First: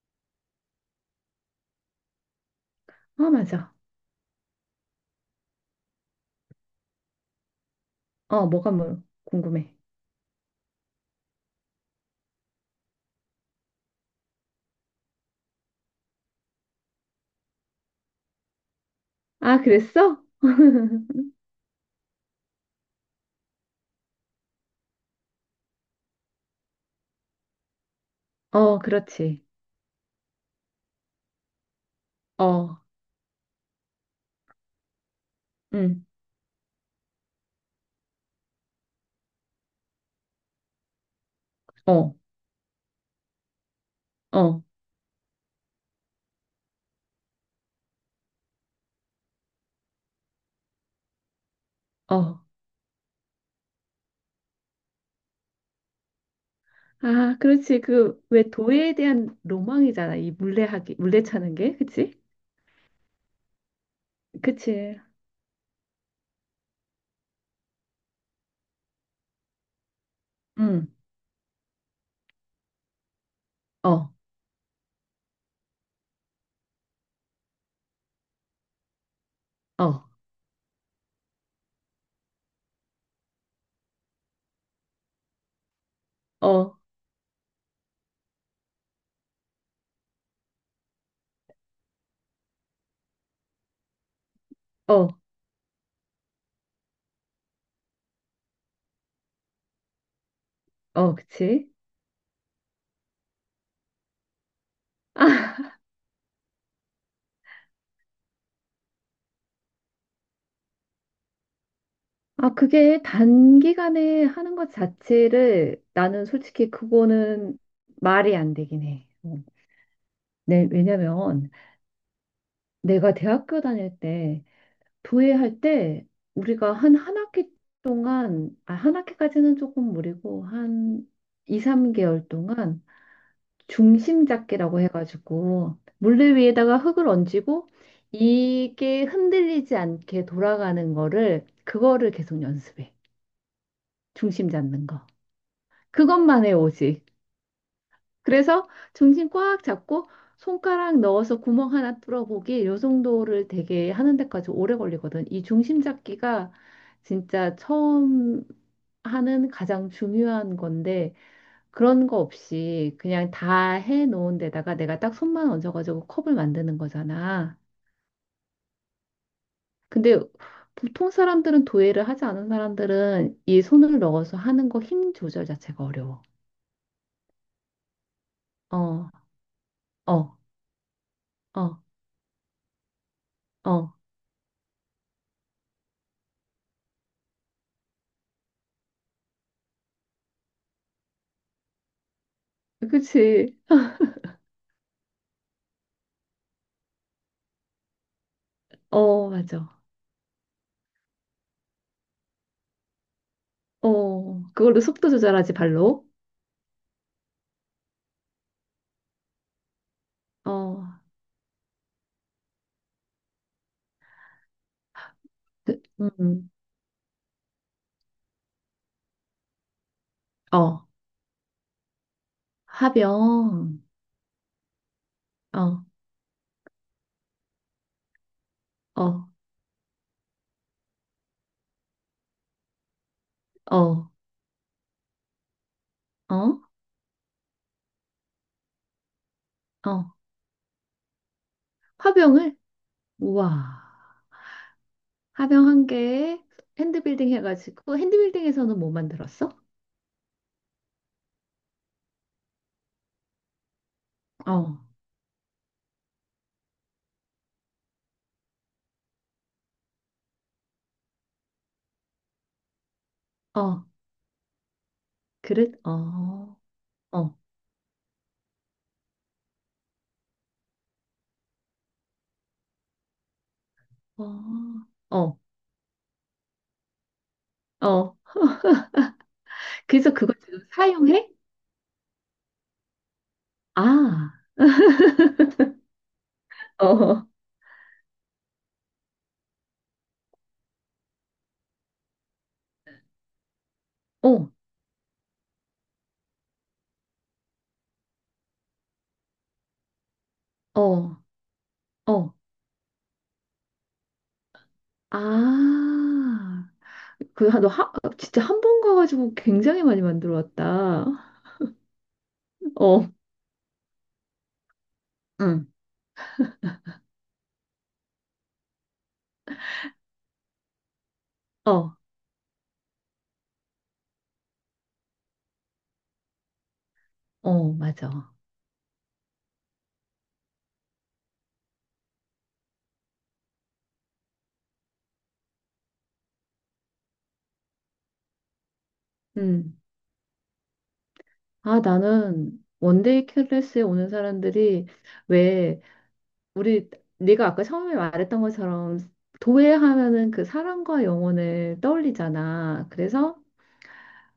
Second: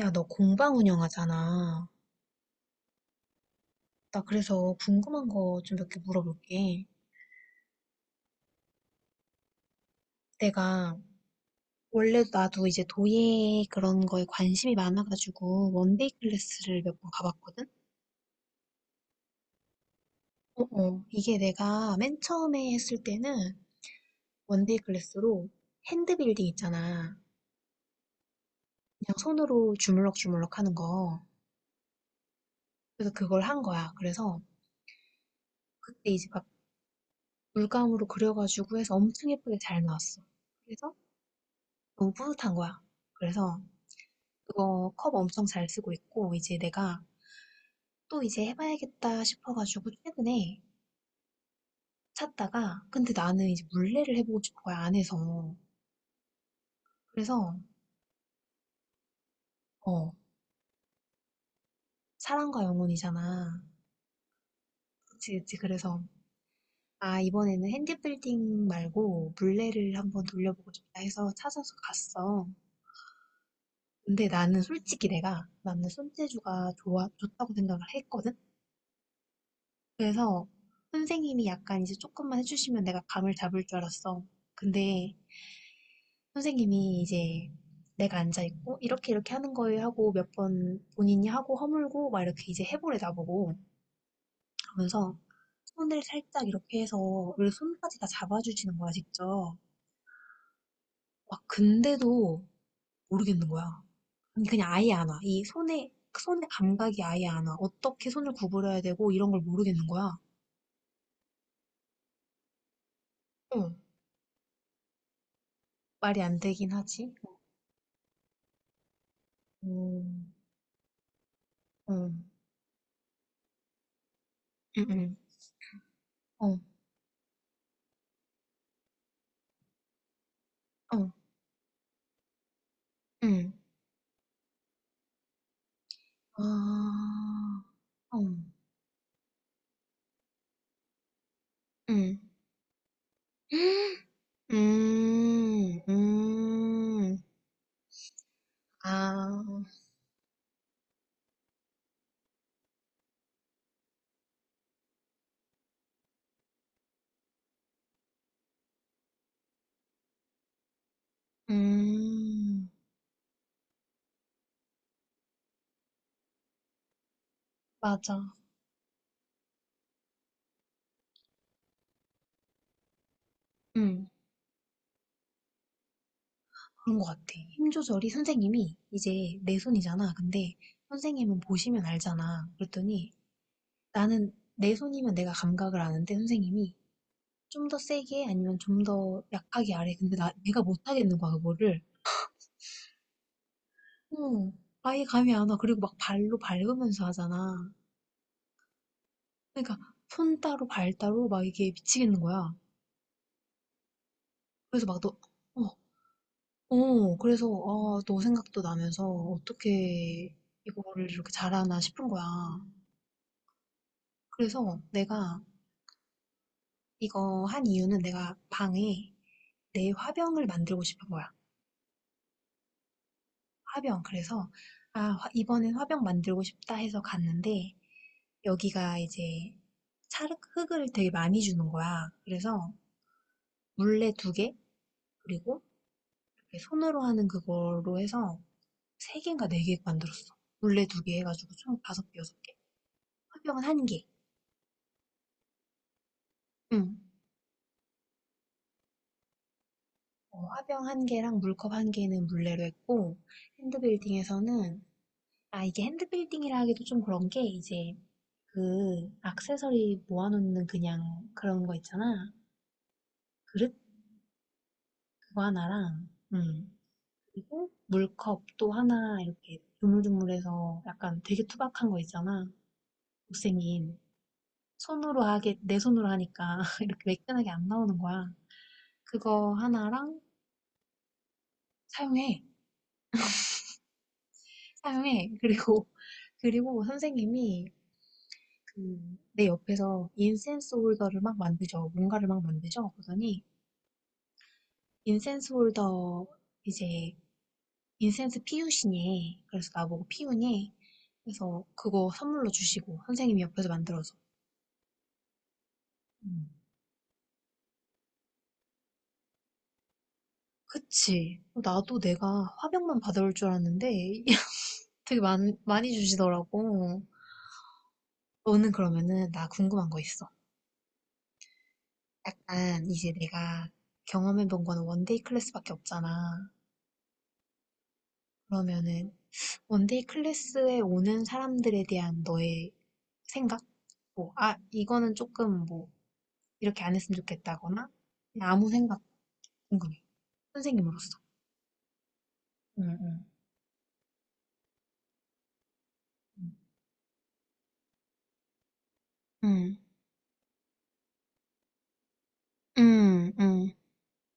야, 너 공방 운영하잖아. 아, 맞아. 나 그래서 궁금한 거 좀 몇 개 물어볼게. 어, 뭐가 뭘 궁금해? 내가 원래 나도 이제 도예 그런 거에 관심이 많아가지고 원데이 클래스를 몇 번 가봤거든? 아, 그랬어? 어어. 이게 내가 맨 처음에 했을 때는 원데이 클래스로 핸드빌딩 있잖아. 어, 그냥 그렇지. 손으로 주물럭주물럭 하는 거. 어, 그래서 그걸 한 거야. 그래서 응, 그때 이제 막 물감으로 그려가지고 해서 엄청 예쁘게 잘 나왔어. 그래서 너무 어, 뿌듯한 거야. 그래서 어, 그거 컵 엄청 잘 쓰고 있고, 이제 내가 또 이제 해봐야겠다 싶어가지고 최근에 어. 샀다가, 근데 나는 이제 물레를 해보고 싶은 거야, 안에서. 아, 그래서 그렇지. 그, 왜 도예에 대한 어 로망이잖아. 이 물레하기, 물레 차는 게. 그치? 사랑과 영혼이잖아. 그치. 그치 그치. 그래서 아, 이번에는 핸디빌딩 말고 물레를 한번 돌려보고 응, 싶다 해서 찾아서 갔어. 어, 근데 나는 솔직히 내가, 나는 손재주가 좋아 좋다고 생각을 했거든. 어, 그래서 선생님이 약간 이제 조금만 해주시면 내가 감을 잡을 줄 알았어. 근데 어, 선생님이 이제, 내가 앉아있고, 이렇게 이렇게 하는 거예요 하고 몇 번 본인이 하고 허물고 막 이렇게 이제 해보래, 나보고. 어, 하면서 손을 살짝 이렇게 해서, 원래 손까지 다 잡아주시는 거야, 직접. 어, 막 그치? 근데도 모르겠는 거야. 아니, 그냥 아예 안 와. 아, 이 손에, 그 손의 감각이 아예 안 와. 어떻게 손을 구부려야 되고, 이런 걸 모르겠는 거야. 아, 그게 응. 단기간에 하는 것 자체를 말이 나는 안 되긴 솔직히 하지. 그거는 말이 안 되긴 해. 어. 음, 네, 왜냐면 음, 내가 대학교 다닐 때 음, 음, 도예할 때 어, 우리가 한 한 학기 동안, 아, 한 학기까지는 조금 무리고, 어, 한 2, 3개월 동안 음. 중심 잡기라고 해가지고, 물레 위에다가 흙을 아, 얹고, 어. 이게 흔들리지 않게 돌아가는 거를, 그거를 음. 계속 연습해. 중심 잡는 거. 음, 그것만 해, 오직. 음. 그래서 정신 아, 꽉 잡고 손가락 넣어서 구멍 하나 뚫어보기 요 정도를 되게 하는 데까지 오래 걸리거든. 이 중심 잡기가 진짜 처음 하는 가장 중요한 건데 그런 거 음, 없이 그냥 다 해놓은 데다가 내가 딱 손만 얹어가지고 컵을 만드는 거잖아. 맞아. 근데 보통 사람들은 도예를 하지 않은 사람들은 이 손을 음. 넣어서 하는 거 힘 조절 자체가 어려워. 그런 것 같아. 힘 조절이, 선생님이 어, 이제 내 손이잖아. 어, 근데 선생님은 어, 보시면 알잖아. 그랬더니, 어. 나는 내 손이면 내가 감각을 아는데, 선생님이 좀 더 세게 아니면 좀 더 약하게 아래. 근데 내가 못 하겠는 거야, 그거를. 그치? 어, 아예 감이 안 와. 그리고 막 발로 밟으면서 하잖아. 어, 맞아. 그러니까 손 따로 발 따로 막 이게 미치겠는 거야. 어, 그걸로 그래서 막 속도 너, 조절하지, 어, 발로. 어, 그래서, 아, 너 생각도 나면서 어떻게 어, 이거를 이렇게 잘하나 싶은 거야. 그래서 내가 그, 이거 한 이유는, 내가 방에 내 화병을 만들고 어, 싶은 거야. 화병. 화병. 그래서, 아, 이번엔 어, 화병 만들고 싶다 해서 갔는데, 여기가 어, 이제 찰흙, 흙을 되게 많이 주는 거야. 그래서 어, 물레 두 개, 그리고 어, 이렇게 손으로 하는 그걸로 해서 세 개인가 네 개 어. 만들었어. 물레 두 개 해가지고 총 다섯 개, 여섯 개. 화병을? 우와. 화병 한 개. 화병 한 개에 응. 핸드빌딩 해가지고, 핸드빌딩에서는 뭐 만들었어? 어, 화병 한 개랑 물컵 한 개는 물레로 했고, 어, 핸드빌딩에서는, 아, 이게 핸드빌딩이라 하기도 좀 그런 게, 이제, 그, 액세서리 모아놓는 그냥 그런 거 있잖아. 그릇? 어, 그거 그릇? 하나랑, 어, 어, 그리고 물컵 또 하나, 이렇게, 조물조물해서 약간 되게 투박한 거 있잖아. 못생긴. 어, 손으로 어, 하게, 내 손으로 하니까, 이렇게 매끈하게 안 나오는 어. 거야. 그거 그래서 하나랑. 그걸 지금 사용해? 사용해. 아, 사용해. 그리고, 그리고 어, 선생님이, 그, 내 옆에서 인센스 홀더를 막 만드죠. 뭔가를 막 만드죠. 그러더니, 어, 인센스 홀더, 이제, 인센스 피우시니. 그래서 나보고 피우니. 어, 그래서 그거 어. 선물로 주시고, 선생님이 옆에서 만들어서. 음. 아, 그, 너 진짜 한 번 가가지고 굉장히 많이 만들어 왔다. 그치. 나도 내가 화병만 어, 받아올 줄 알았는데, 되게 많, 응. 많이 주시더라고. 너는 그러면은, 나 궁금한 거 있어. 어, 약간 이제 내가 경험해 본 거는 원데이 클래스밖에 없잖아. 어, 맞아. 그러면은 원데이 클래스에 오는 사람들에 대한 너의 생각? 뭐, 아, 이거는 조금 뭐 이렇게 안 했으면 좋겠다거나 그냥 아무 생각, 음. 궁금해. 선생님으로서. 아, 나는 응, 응. 원데이 클래스에 오는 사람들이 왜 우리 네가 아까 처음에 말했던 것처럼 응, 도예하면은 그 사랑과 영혼을 응, 떠올리잖아. 응, 그래서 응.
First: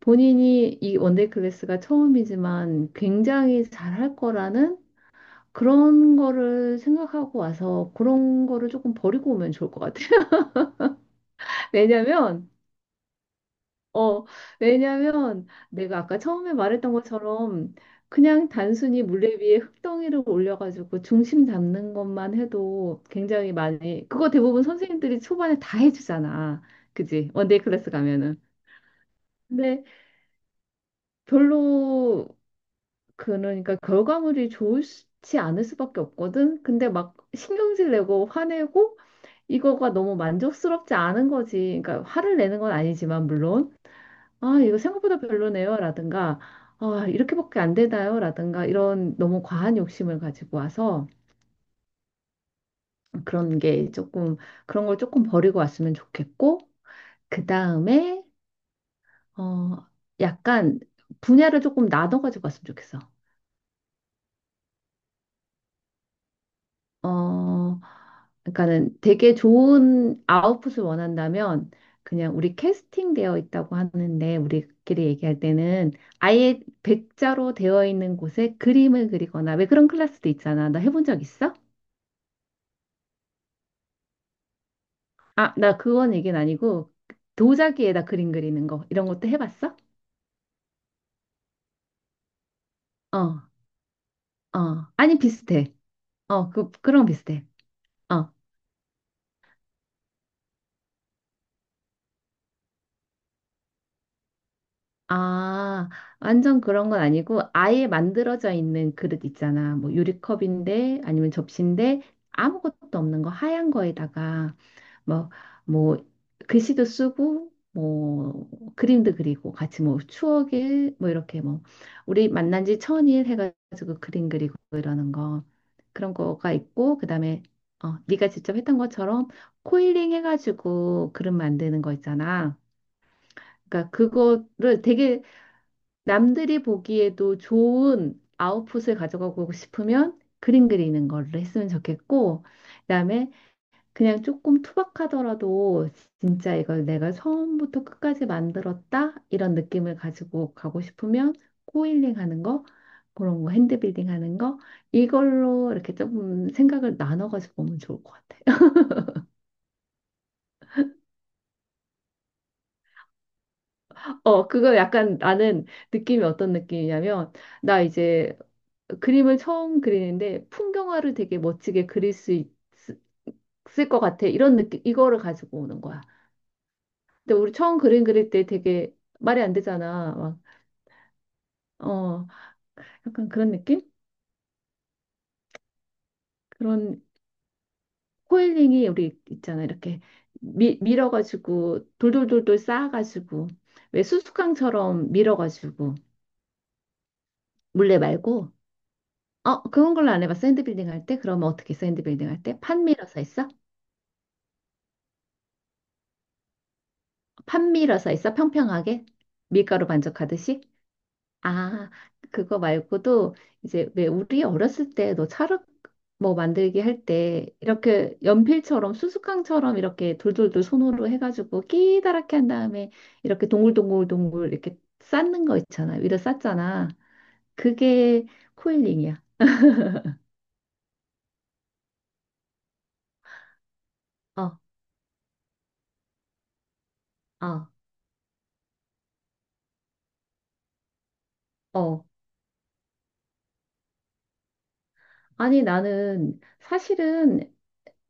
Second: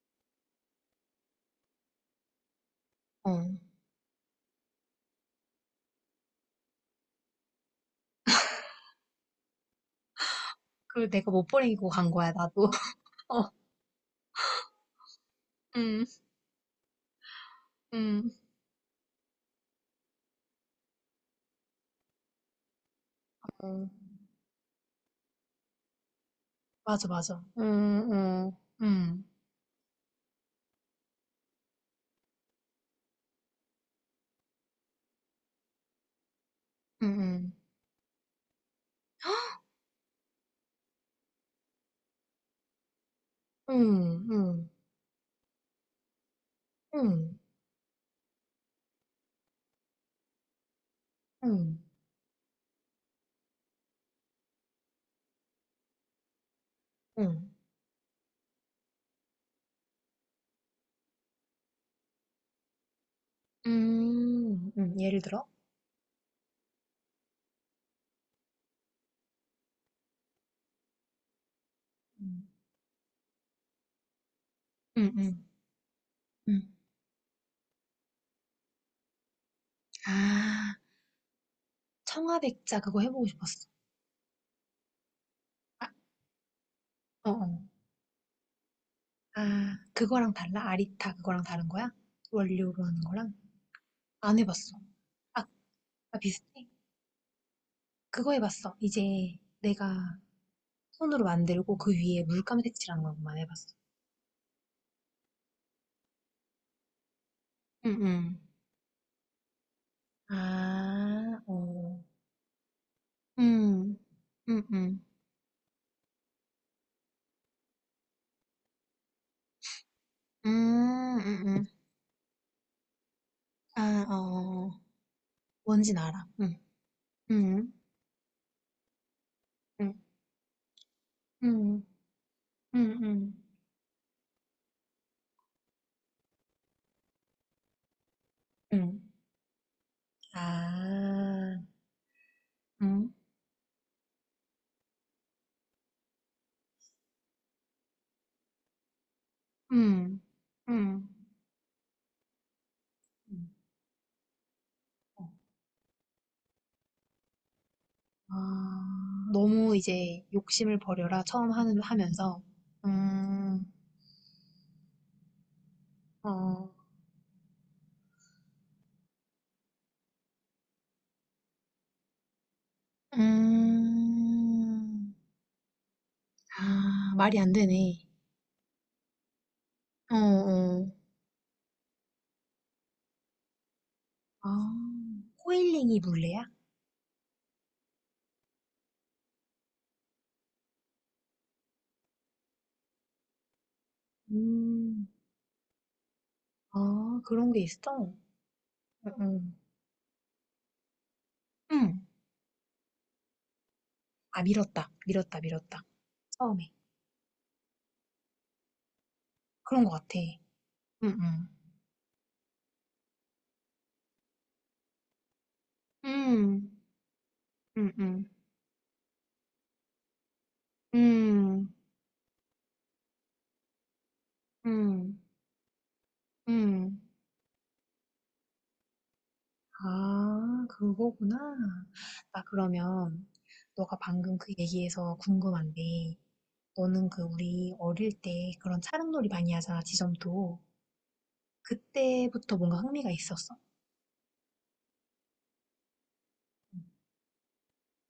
본인이 이 원데이 클래스가 처음이지만 어. 굉장히 잘할 거라는 그런 거를 생각하고 와서 그런 거를 조금 버리고 오면 좋을 것 같아. 그 내가 못 버리고 간 거야, 왜냐면 나도. 어, 어, 왜냐면 내가 응, 아까 처음에 말했던 것처럼 응, 그냥 단순히 물레 위에 흙덩이를 올려가지고 중심 잡는 것만 해도 굉장히 어. 많이, 그거 대부분 선생님들이 초반에 다 해주잖아. 맞아, 그지? 맞아. 원데이 클래스 응, 가면은. 응, 응, 근데 별로, 그러니까 결과물이 좋지 않을 수밖에 없거든? 근데 막 응, 신경질 내고 화내고 이거가 너무 만족스럽지 않은 거지. 그러니까 화를 내는 건 아니지만, 물론. 응, 응, 아, 응. 이거 생각보다 별로네요, 라든가, 아, 응, 이렇게밖에 안 되나요, 라든가, 이런 너무 과한 욕심을 가지고 와서 응, 그런 게 조금, 그런 걸 조금 버리고 왔으면 좋겠고, 그 응. 다음에, 어, 약간 분야를 조금 나눠가지고 왔으면 좋겠어. 예를 들어? 어, 그러니까는 되게 좋은 아웃풋을 원한다면 그냥 응, 우리 캐스팅되어 있다고 하는데 우리끼리 응, 얘기할 응. 때는 아예 응. 백자로 되어 있는 곳에 그림을 그리거나 왜 그런 클래스도 있잖아. 아, 나 해본 적 있어? 청아백자 그거 해보고 싶었어. 아, 나 아, 그건 얘기는 아니고 어, 어. 도자기에다 그림 그리는 거 이런 것도 아, 해봤어? 그거랑 달라? 아리타 그거랑 다른 거야? 원료로 하는 거랑? 어, 안 해봤어. 어. 아니 아, 비슷해. 아, 어, 비슷해? 그 그런 거 비슷해. 그거 어. 해봤어. 이제 내가 손으로 만들고 그 위에 물감 색칠하는 것만 해봤어. 아, 완전 그런 건 아니고 아예 응, 응. 만들어져 있는 그릇 있잖아. 뭐 응, 응. 유리컵인데 아니면 응, 응, 응. 아, 어. 접시인데 아무것도 없는 거 하얀 음, 거에다가 음, 음. 뭐, 뭐 글씨도 쓰고 뭐 그림도 그리고 같이 뭐 추억일 뭐 음, 이렇게 음, 뭐 음. 우리 만난 지 1000일 해가지고 아, 그림 그리고 어. 이러는 거 뭔진 그런 알아. 거가 응. 있고 그다음에 응. 어, 네가 직접 했던 것처럼 응. 코일링 해가지고 그릇 만드는 응. 거 있잖아. 응. 응. 그러니까 그거를 되게 남들이 보기에도 좋은 아웃풋을 응. 가져가고 싶으면 그림 그리는 걸 아, 했으면 좋겠고, 응. 그다음에 그냥 조금 투박하더라도 진짜 이걸 내가 처음부터 끝까지 만들었다 이런 느낌을 응. 가지고 가고 응. 싶으면 코일링 하는 거, 응. 그런 거 핸드빌딩 하는 거 어. 이걸로 이렇게 조금 생각을 나눠가지고 보면 좋을 것 같아요. 아, 너무 이제 욕심을 버려라. 처음 하는 하면서. 음. 어, 그거 약간 나는 느낌이 어떤 어. 느낌이냐면 나 이제 그림을 처음 그리는데 풍경화를 되게 멋지게 그릴 수 을것 같아. 이런 느낌, 음. 이거를 가지고 오는 거야. 아, 근데 말이 안 우리 처음 되네. 그림 그릴 때 되게 말이 안 되잖아. 어, 막, 어. 어, 약간 그런 느낌? 아, 코일링이 물레야? 그런 코일링이 우리 있잖아. 이렇게 밀어가지고 돌돌돌돌 쌓아가지고 왜 음, 수수깡처럼 밀어가지고 아, 그런 게 물레 있어. 말고 응. 응. 어, 그런 걸로 안 해봐. 샌드빌딩 할 때? 그러면 어떻게 응. 샌드빌딩 할 때? 판 밀어서 했어? 아, 밀었다. 밀었다. 밀었다. 처음에. 판 밀어서 했어? 평평하게? 그런 밀가루 것 같아. 반죽하듯이? 음, 아, 그거 말고도 이제 왜 우리 어렸을 때 너 찰흙 뭐 음, 만들기 할 때 음, 이렇게 음, 연필처럼 수수깡처럼 이렇게 돌돌돌 음, 손으로 해가지고 음, 끼다랗게 한 다음에 이렇게 동글동글동글 이렇게 음. 쌓는 거 있잖아. 위로 쌓잖아. 응. 그게 코일링이야. 아, 그거구나. 나 그러면, 너가 방금 그 어, 얘기에서 궁금한데, 너는 그 아, 우리 어릴 때 그런 차량놀이 많이 하잖아, 지점도. 어. 그때부터 뭔가 흥미가 있었어. 아니 나는 사실은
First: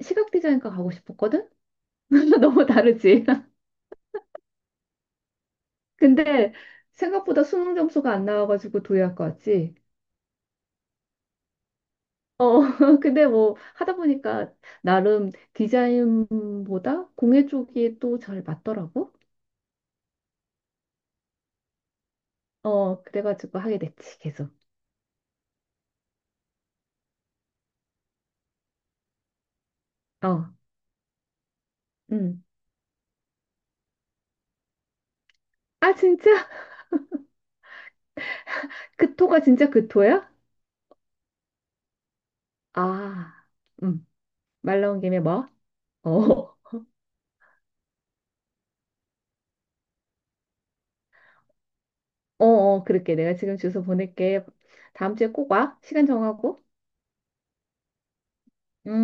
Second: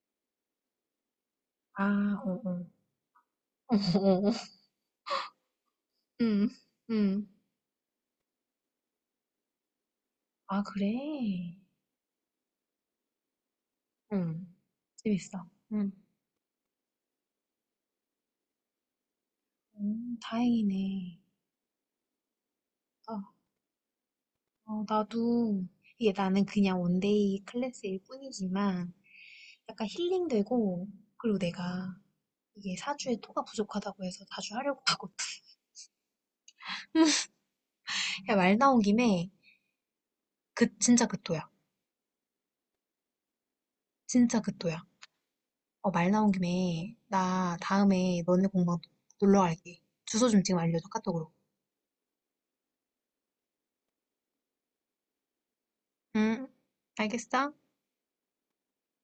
시각 디자인과 가고 싶었거든? 아, 어, 어. 너무 다르지? 어, 응응. 근데 생각보다 수능 점수가 안 나와가지고 도예학과 왔지. 아, 그래? 어, 근데 뭐 하다 응. 보니까 나름 재밌어. 응. 디자인보다 공예 쪽이 또 잘 맞더라고. 다행이네. 어, 아, 그래가지고 하게 됐지, 계속. 어, 나도, 이게 나는 그냥 원데이 클래스일 뿐이지만 약간 어, 힐링되고, 그리고 내가 음. 이게 사주에 토가 부족하다고 해서 자주 하려고 하고. 아, 진짜? 야, 말 나온 그 김에. 토가 진짜 그 토야? 그 진짜 그 토야. 아, 음. 진짜 그 말 토야. 나온 김에 뭐? 어, 말 나온 어, 김에 나 다음에 너네 공방 놀러 갈게. 주소 좀 지금 알려줘, 카톡으로. 어, 어, 그럴게. 내가 지금 주소 보낼게. 다음 주에 꼭 와. 시간 응. 정하고. 알겠어? 음.